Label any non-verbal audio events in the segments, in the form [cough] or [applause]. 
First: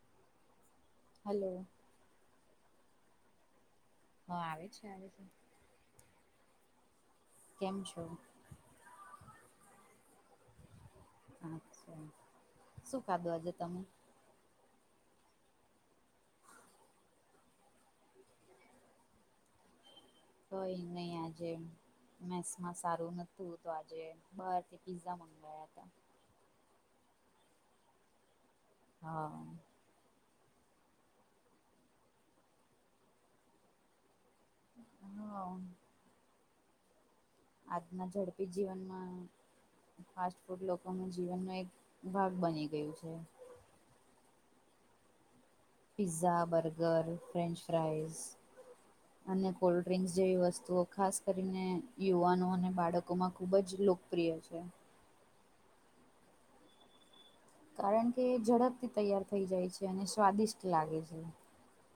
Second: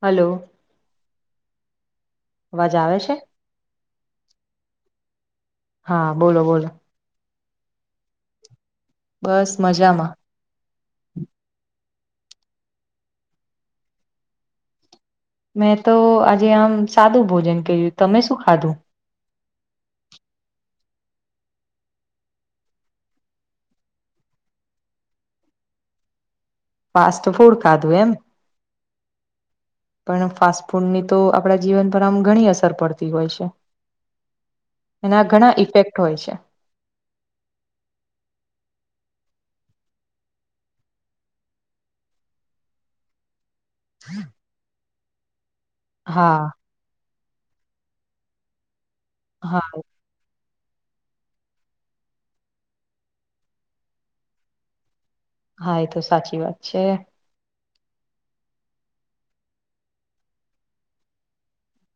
Hello. Hello. અવાજ આવે છે? હા આવે છે ને. હા બોલો બોલો. કેમ છો? બસ મજામાં. શું ખાધું આજે તમે? મેં તો આજે આમ સાદું ભોજન કર્યું તમે શું ખાધું? કઈ નઈ આજે મેસમાં સારું નતું તો આજે બહાર થી પીઝા મંગાયા તા. ફાસ્ટ ફૂડ ખાધું એમ? હા. પણ ફાસ્ટ ફૂડની તો આપણા જીવન પર આમ ઘણી અસર પડતી હોય છે. એના હા ઘણા ઈફેક્ટ હોય છે. આજના ઝડપી જીવનમાં ફાસ્ટ ફૂડ લોકો ના જીવનનો એક ભાગ બની ગયું છે. [unintelligible] હા પીઝા બર્ગર ફ્રેન્ચ ફ્રાઈસ. અને હા કોલ્ડ્રિંક્સ જેવી વસ્તુઓ ખાસ કરીને યુવાનો અને બાળકોમાં ખૂબ જ લોકપ્રિય છે. હા એ તો સાચી વાત છે. કારણ કે ઝડપથી તૈયાર થઈ જાય છે અને સ્વાદિષ્ટ લાગે છે.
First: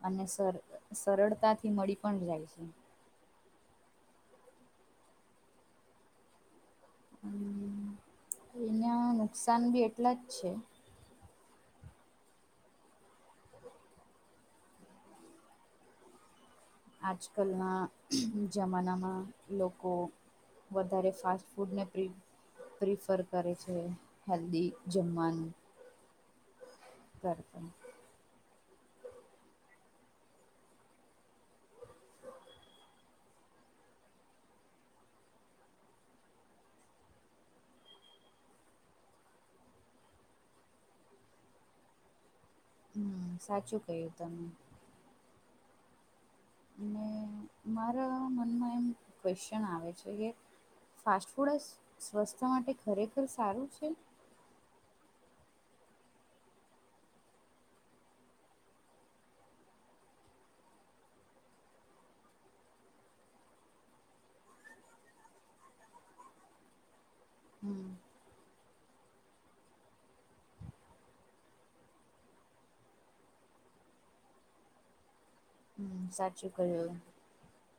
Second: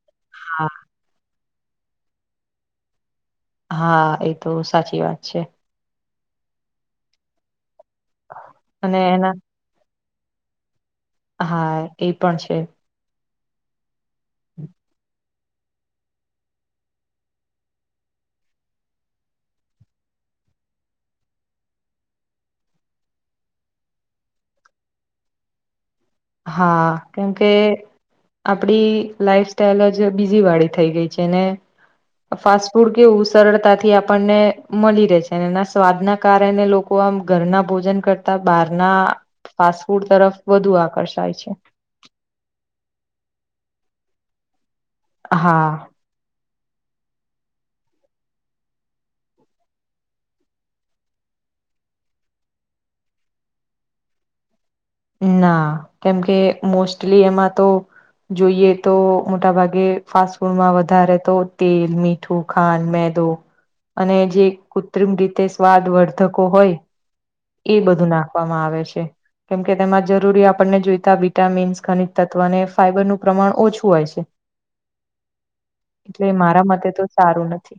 અને સર હા સરળતાથી મળી પણ જાય છે. હા એ તો સાચી વાત છે. હમ્મ એના નુકસાન બી એટલા જ છે. હા એ પણ છે. આજ કલના જમાનામાં લોકો વધારે ફાસ્ટ ફૂડ ને પ્રિ પ્રિફર કરે છે હેલ્દી જમવાનું. હા, કેમકે કરતાં આપણી લાઈફસ્ટાઈલ જ બીજી વાળી થઈ ગઈ છે ને ફાસ્ટ ફૂડ કેવું સરળતાથી આપણને મલી રેહ છે એના સ્વાદના કારણે લોક કો આમ ઘરના ભોજન કરતા બાર ના ફાસ્ટ ફૂડ તરફ વધુ આકર્ષાય છે. હમ્મ સાચું કહ્યું તમે. હા. અને મારા મનમાં એમ ક્વેશ્ચન આવે છે કે ફાસ્ટફૂડ જ સ્વસ્થય માટે ખરેખર સારું છે? ના. કેમકે મોસ્ટલી એમાં તો જોઈએ તો મોટા ભાગે ફાસ્ટફૂડમાં વધારે તો તેલ મી ઠું, ખાંડ, મેંદો અને જે કૃત્રિમ રીતે સ્વાદવર્ધકો હોય હમ એઈમ બધું નાખવામાં આવે છે. કેમ કે તેમાં જરૂરી આપણને જોઈતા વિટામીન્સ, ખનિજતત્વ અને ફાઈબરનું પ્રમાણ ઓછું હોય છે. હમ એટલે સાચું મારા મતે કહ્યું તો સારું નથી.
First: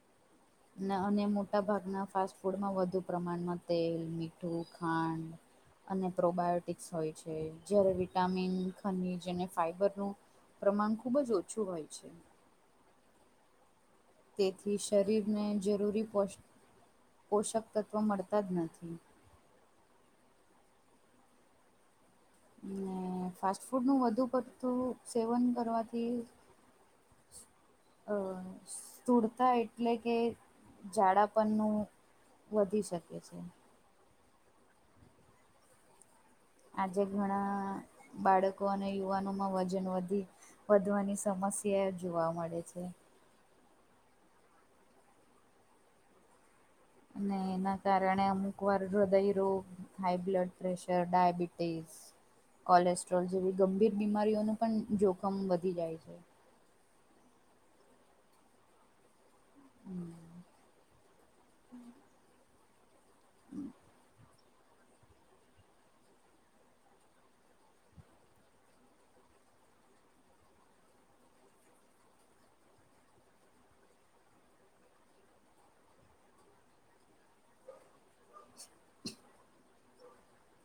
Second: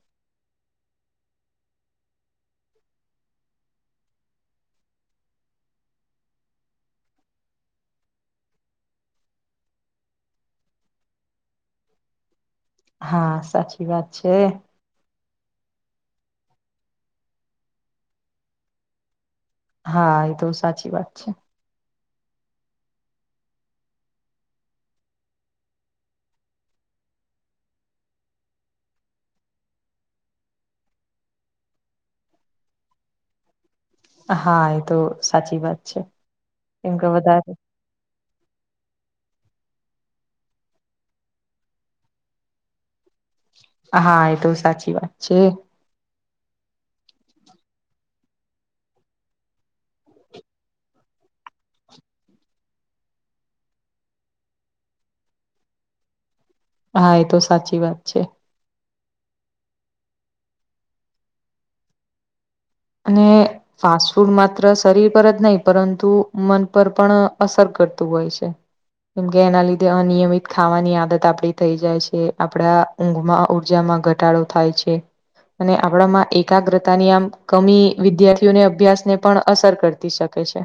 [unintelligible] અને મોટા ભાગના ફાસ્ટફૂડમાં વધુ પ્રમાણમાં તેલ, મીઠું, ખાંડ અને પ્રોબાયોટિક્સ હોય છે. જ્યારે વિટામિન, ખનીજ અને ફાઈબરનું પ્રમાણ ખુબ જ ઓછું હોય છે. હા. સાચી વાત. છે તેથી શરીરને જરૂરી પોષ પોષકતત્ત્વો મળતા જ નથી. હા, ઈ તો સાચી વાત છે. ને ફાસ્ટ ફૂડનું વધુ પડતું સેવન કરવાથી અહ સ્થૂળતા એટલે કે જાડાપનું વધી શકે છે. હા, એ તો સાચી વાત છે. કેમ આજે કે વધારે ઘણા બાળકો અને યુવાનોમાં વજન વધી વધવાની સમસ્યા જોવા મળે છે. હા, એ તો સાચી વાત છે. અને એના કારણે અમુકવાર હૃદય રોગ હાઈબ્લડ પ્રેશર, ડાયાબિટીઝ કોલેસ્ટ્રોલ જેવી ગંભીર બીમારીઓનું પણ જોખમ વધી જાય છે. હા, એ તો સાચી વાત છે. હમ્મ. અને ફાસ્ટફૂડ માત્ર શરીર પર જ નહીં પરંતુ મન પર પણ અસર કરતું હોય છે. કેમ કે એના લીધે અનિયમિત ખાવાની આદત આપડી થઈ જાય છે. આપડા ઊંઘમાં ઉર્જામાં ઘટાડો થાય છે. અને આપણામાં એકાગ્રતાની આમ કમી વિદ્યાર્થીઓને અભ્યાસને પણ અસર કરતી શકે છે.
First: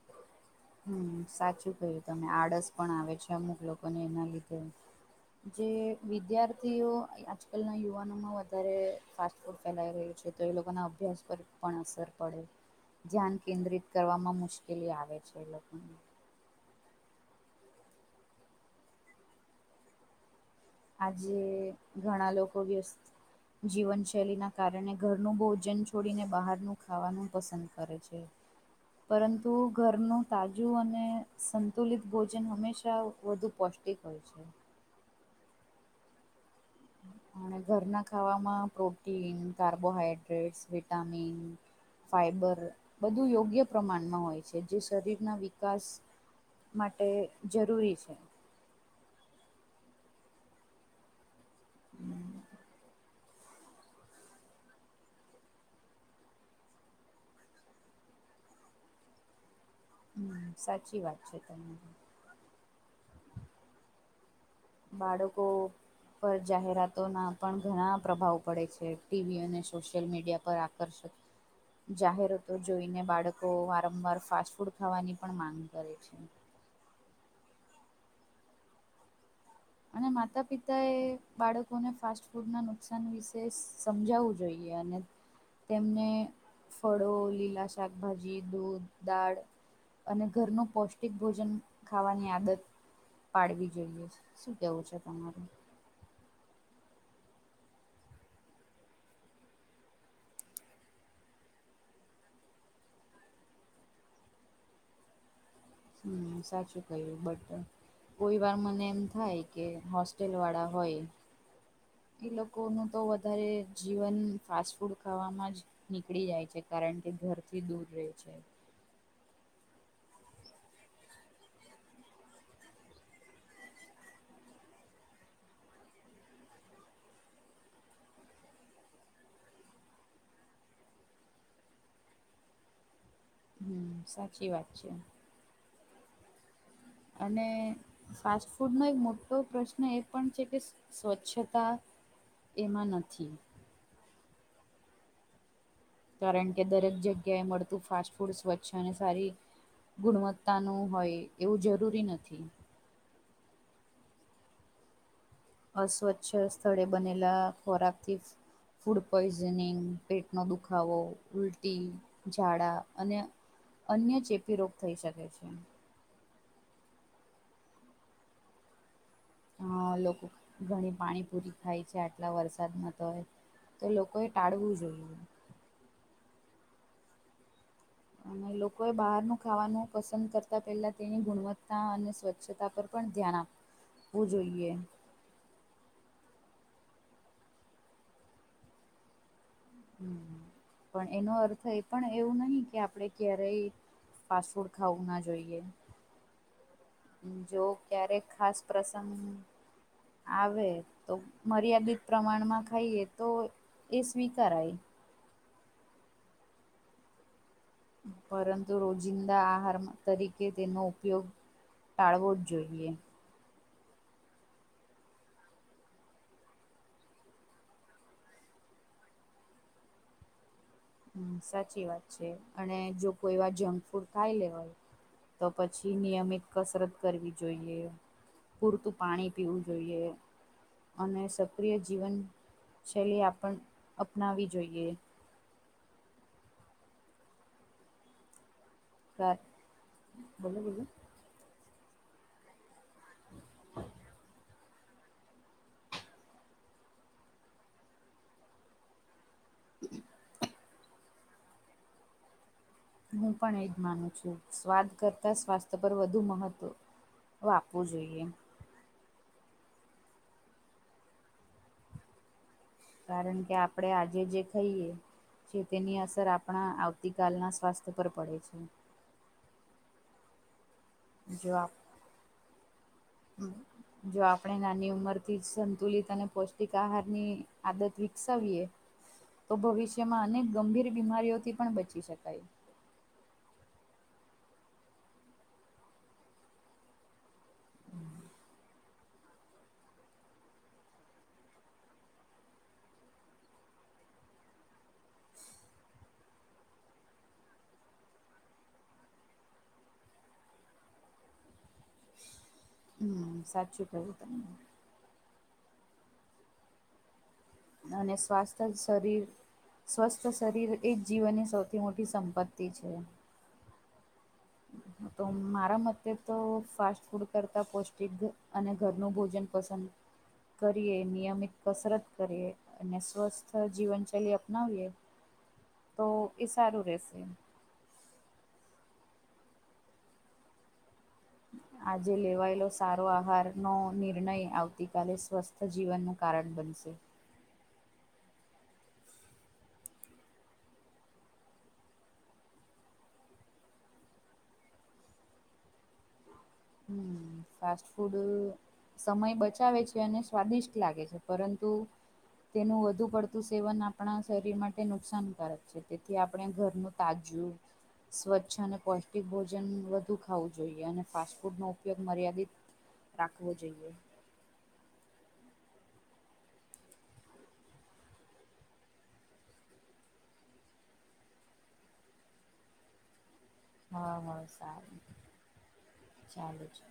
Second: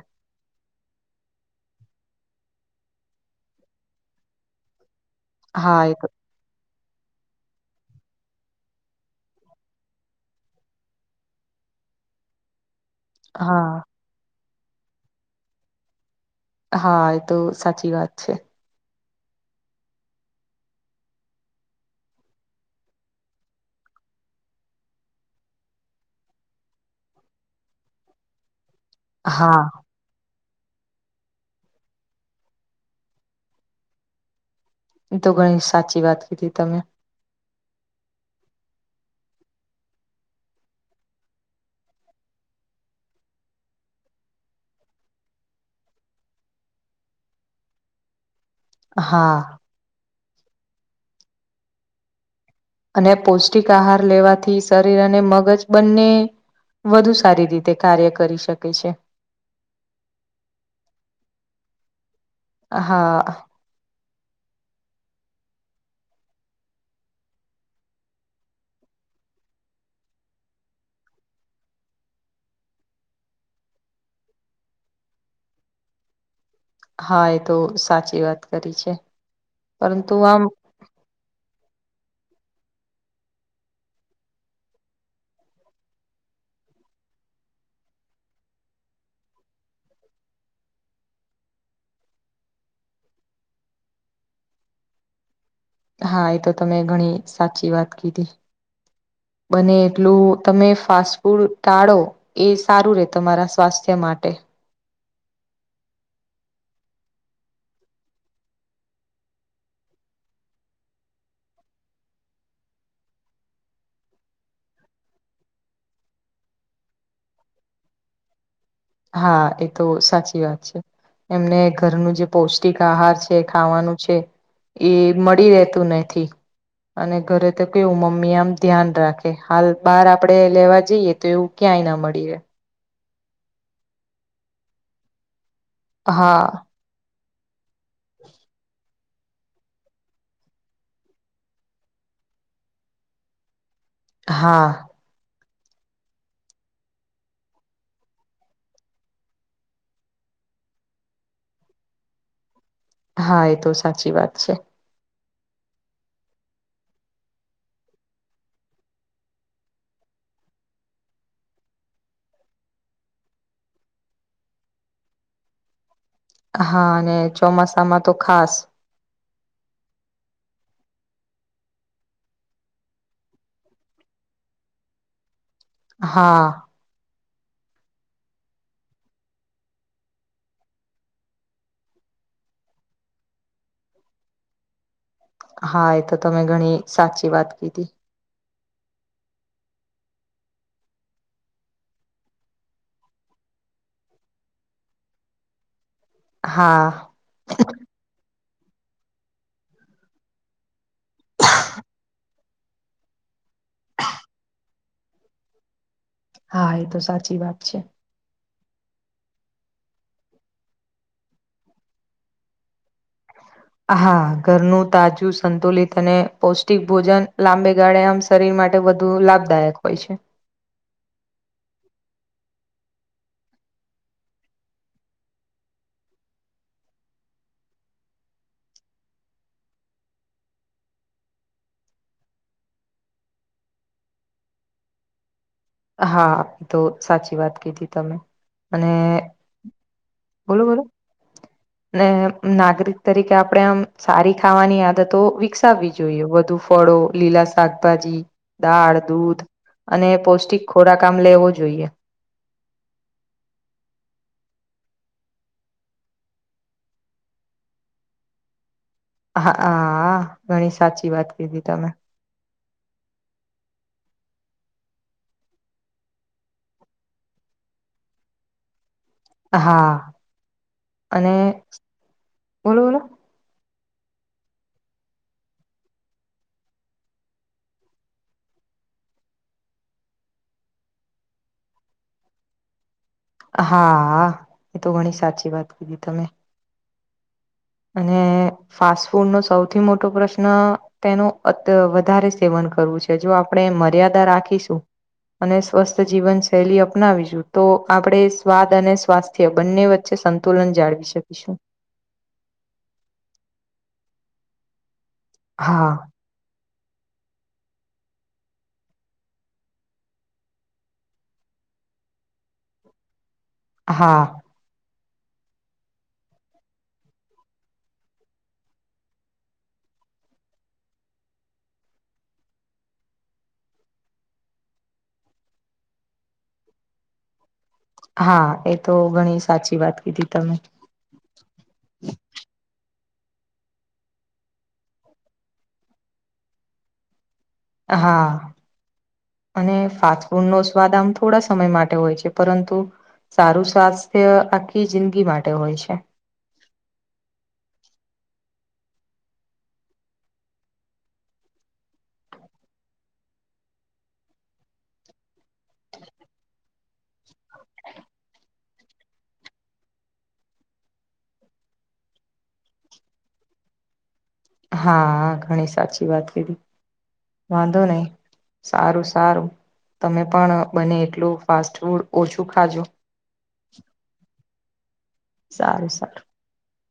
હમ્મ. સાચું કહ્યું તમે. આળસ પણ આવે છે અમુક લોકોને એના લીધે. જે હા એ વિદ્યાર્ થીઓ આજકાલના યુવાનોમાં વધારે ફાસ્ટફૂડ ફેલાઈ રહ્યું છે. તો એ લોકોના અભ્યાસ પર પણ અસર પડે. ધ્યાન હા કેન્દ્રિત કરવામાં મુશ્કેલી આવે છે એ લોકોને. હા, એ તો સાચી વાત છે. આજે ઘણા લોકો વ્યસ્ત જીવનશૈલીના કારણે ઘરનું ભોજન છોડીને બહારનું ખાવાનું પસંદ કરે છે. પરંતુ હા ઘર નું તાજું અને સંતુલિત ભોજન હંમેશા વધુ પૌષ્ટિક હોય છે. ઈતો ઘણી સાચી વાત કીધી તમે. અને ઘરના ખાવામાં પ્રોટીન, કાર્બોહાઈડ્રેટ્સ, વિટામિન ફાઈબર બધું યોગ્ય પ્રમાણમાં હોય છે. જે શરીરના વિકાસ માટે જરૂરી છે. હા. હમ્મ. અને પૌષ્ટિક આહાર લેવાથી શરીર અને મગજ બંને વધુ સારી રીતે કાર્ય કરી શકે છે. હમ સાચી વાત છે તને હાઅ. બાળકો પર જાહેરાતો ના પણ ઘણા પ્રભાવ પડે છે ટીવી અને સોશિયલ મીડિયા પર કરર્ષક જાહેરાતો જોઈને બાળકો વારંવાર ફાસ્ટફૂડ ખાવાની પણ માંગ કરે છે. હા એ તો સાચી વાત કરી છે. અને પરંતુ આમ માતા પિતા એ બાળકોને ફાસ્ટ ફૂડના નુકસાન વિશે સમજાવવું જોઈએ અને તેમને ફળો લીલા શાકભાજી દૂધ દાળ અને ઘરનું પૌષ્ટિક ભોજન ખાવાની આદત પાડવી જોઈએ. શું કવું છે તમારે હા એ તો તમે ઘણી સાચી વાત કીધી. બને એટલું તમે ફાસ્ટ ફૂડ ટાળો એ સારું રે તમારા સ્વાસ્થ્ય માટે હમ સાચું કયું બટ કોઈ વાર મને એમ થાય કે હોસ્ટેલ વાળા હોય. એ લોકોનું તો વધારે જીવન ફાસ્ટ ફૂડ ખાવામાં જ નીકળી જાય છે કારણ કે ઘરથી દૂર રહે છે. હા એ તો સાચી વાત છે. એમને ઘરનું જે પૌષ્ટિક આહાર છે ખાવાનું છે. એ મળી રહેતું નથી. અને ઘરે તો કેવું મમ્મી આમ ધ્યાન રાખે હાલ બાર આપડે લેવા જઈએ તો એવું. ક્યાંય ના મળીએ હમ સાચી વાત છે. હા. અને. ફાસ્ટ ફૂડ નો એક મોટો પ્રશ્ન એ પણ છે કે સ્વચ્છતા એમાં નથી. હા કારણ કે દરેક જગ્યાએ મળતું ફાસ્ટ ફૂડ સ્વચ્છ અને સારી ગુણવત્તાનું હોય એવું જરૂરી નથી. હા એ તો સાચી વાત છે. અસ્વચ્છ સ્થળે બનેલા ખોરાકથી. ફૂડ પોઈઝનિંગ પેટનો દુખાવો ઉલટી ઝાડા અને અન્ય ચેપી રોગ થઈ શકે છે. હા અને ચોમાસામાં તો ખાસ હા અ લોકો ઘણી પાણી પૂરી થાય છે આટલા વરસાદમાં તો હોય. તો લોકોએ ટાળવું જોઈએ. હા. અને લોકોએ બહારનું ખાવાનું પસંદ કરતાં પહેલાં તેની ગુણવત્તા અને સ્વચ્છતા પર પણ ધ્યાન આપવું જોઈએ. હા એ તો તમે ઘણી સાચી વાત કીધી હમ પણ એનો અર્થ એ પણ એવું નહી કે આપડ ક્યારેય ફાસ્ટ ફૂડ ખાવું ના જોઈએ. હા. જો ક્યારેક ખાસ પ્રસંગ આવે. તો મર્યાદિત પ્રમાણમાં ખાઈએ તો એ સ્વીકારાય. હા એ તો સાચી વાત છે. પરંતુ રોજિંદા આહાર તરીકે તેનો ઉપયોગ ટાળવો જ જોઈએ. હા ઘરનું તાજું સંતુલિત અને પૌષ્ટિક ભોજન લાંબે ગાળે આમ શરીર માટે વધુ લાભદાયક હોય છે. હમ્મ સાચી વાત છે અને જો કોઈ એવા જંક ફૂડ ખાઈ લે હોય, તો પછી નિયમિત કસરત કરવી જોઈએ. પૂરતું પાણી પીવું જોઈએ. અને સક્રિય જીવનશૈલી આપણ અપનાવી જોઈએ. હા તો સાચી વાત કીધી તમે. અને, કાર બોલો બોલો. ને નાગરિક તરીકે આપણેે આમ સારી ખાવાની આદત તો વિકસાવવી જોઈએ વધુ ફળો, લીલા શાકભાજી, દાળ, દૂધ. અને પૌષ્ટિક ખોરાક આમ લેવો જોઈએ. હું પણ એ જ માનું છું સ્વાદ કરતા સ્વાસ્થ્ય પર વધુ મહત્ત્વ આપવું જોઈએ. હા હા ઘણી સાચી વાત કીધી તમે. કારણ કે આપણેે આજે જે ખાઈએ. જે તેની અસર આપણા આવતીકાલના સ્વાસ્થ્ય પર પડે છે. હા, અને, બોલો બોલો. હમ્મ. જો આપણે નાની ઉંમર થી સંતુલિત અને પૌષ્ટિક આહારની આદત વિકસાવીએ. તો ભવિષ્યમાં અનેક ગંભીર બીમારીઓથી પણ બચી શકાય. હા, એ તો ઘણી સાચી વાત કીધી તમે. અને ફાસ્ટ ફૂડનો સૌથી મોટો પ્રશ્ન તેનું અ વધારે સેવન કરવું છે જો આપણે મર્યાદા રાખીશું. અને સ્વસ્થ જીવન શૈલી અપનાવીશું તો આપણે સ્વાદ અને સ્વાસ્થ બંને વચ્ચે સંતુલન જાળવી શકીશું. હમ્મ સાચું કહ્યું તમે. હા. અને સ્વાસ્થ્ય શરીર સ્વસ્થ શરીર એ જ જીવનની સૌથી મોટી સંપત્તિ છે. હા. [inaudible] તો મારા મતે તો ફાસ્ટ ફૂડ કરતાં પૌષ્ટિક અને ઘરનું ભોજન પસંદ કરીએ નિયમિત કસરત કરીએ અને સ્વસ્થ જીવનશૈલી અપનાવીએ. તો એ સારું રેશે એમ. હા એ તો ઘણી સાચી વાત કીધી તમે. આજે લેવાયેલો સારો આહારનો નિર્ણય આવતીકાલે સ્વસ્થ સજીવનનું કારણ બનશે. હા. અને ફાસ્ટ ફૂડ નો સ્વાદ આમ થોડા સમય માટે હોય છે પરંતુ સારું સ્વાસ્થ્ય આખી જિંદગી માટે હોય છે. હમ્મ ફાસ્ટ ફુડ, સમય બચાવે છે અને સ્વાદિષ્ટ લાગે છે પરંતુ તેનું વધુ પડતું સેવન આપણા શરીર માટે નુકસાનકારક છે તેથી આપણે ઘરનું તાજું સ્વચ્છ અને પૌષ્ટિક ભોજન વધુ ખાવું જોઈએ અને ફાસ્ટ -ફૂડનો ઉપયોગ મર્યાદિત રાખવો જોઈએ. હા ઘણી સાચી વાત કીધી વાંધો નહી. સારું સારું તમે પણ બને એટલું ફાસ્ટ ફૂડ ઓછું ખાજો. હ હ સારું સારું સારું. ચાલુ છે.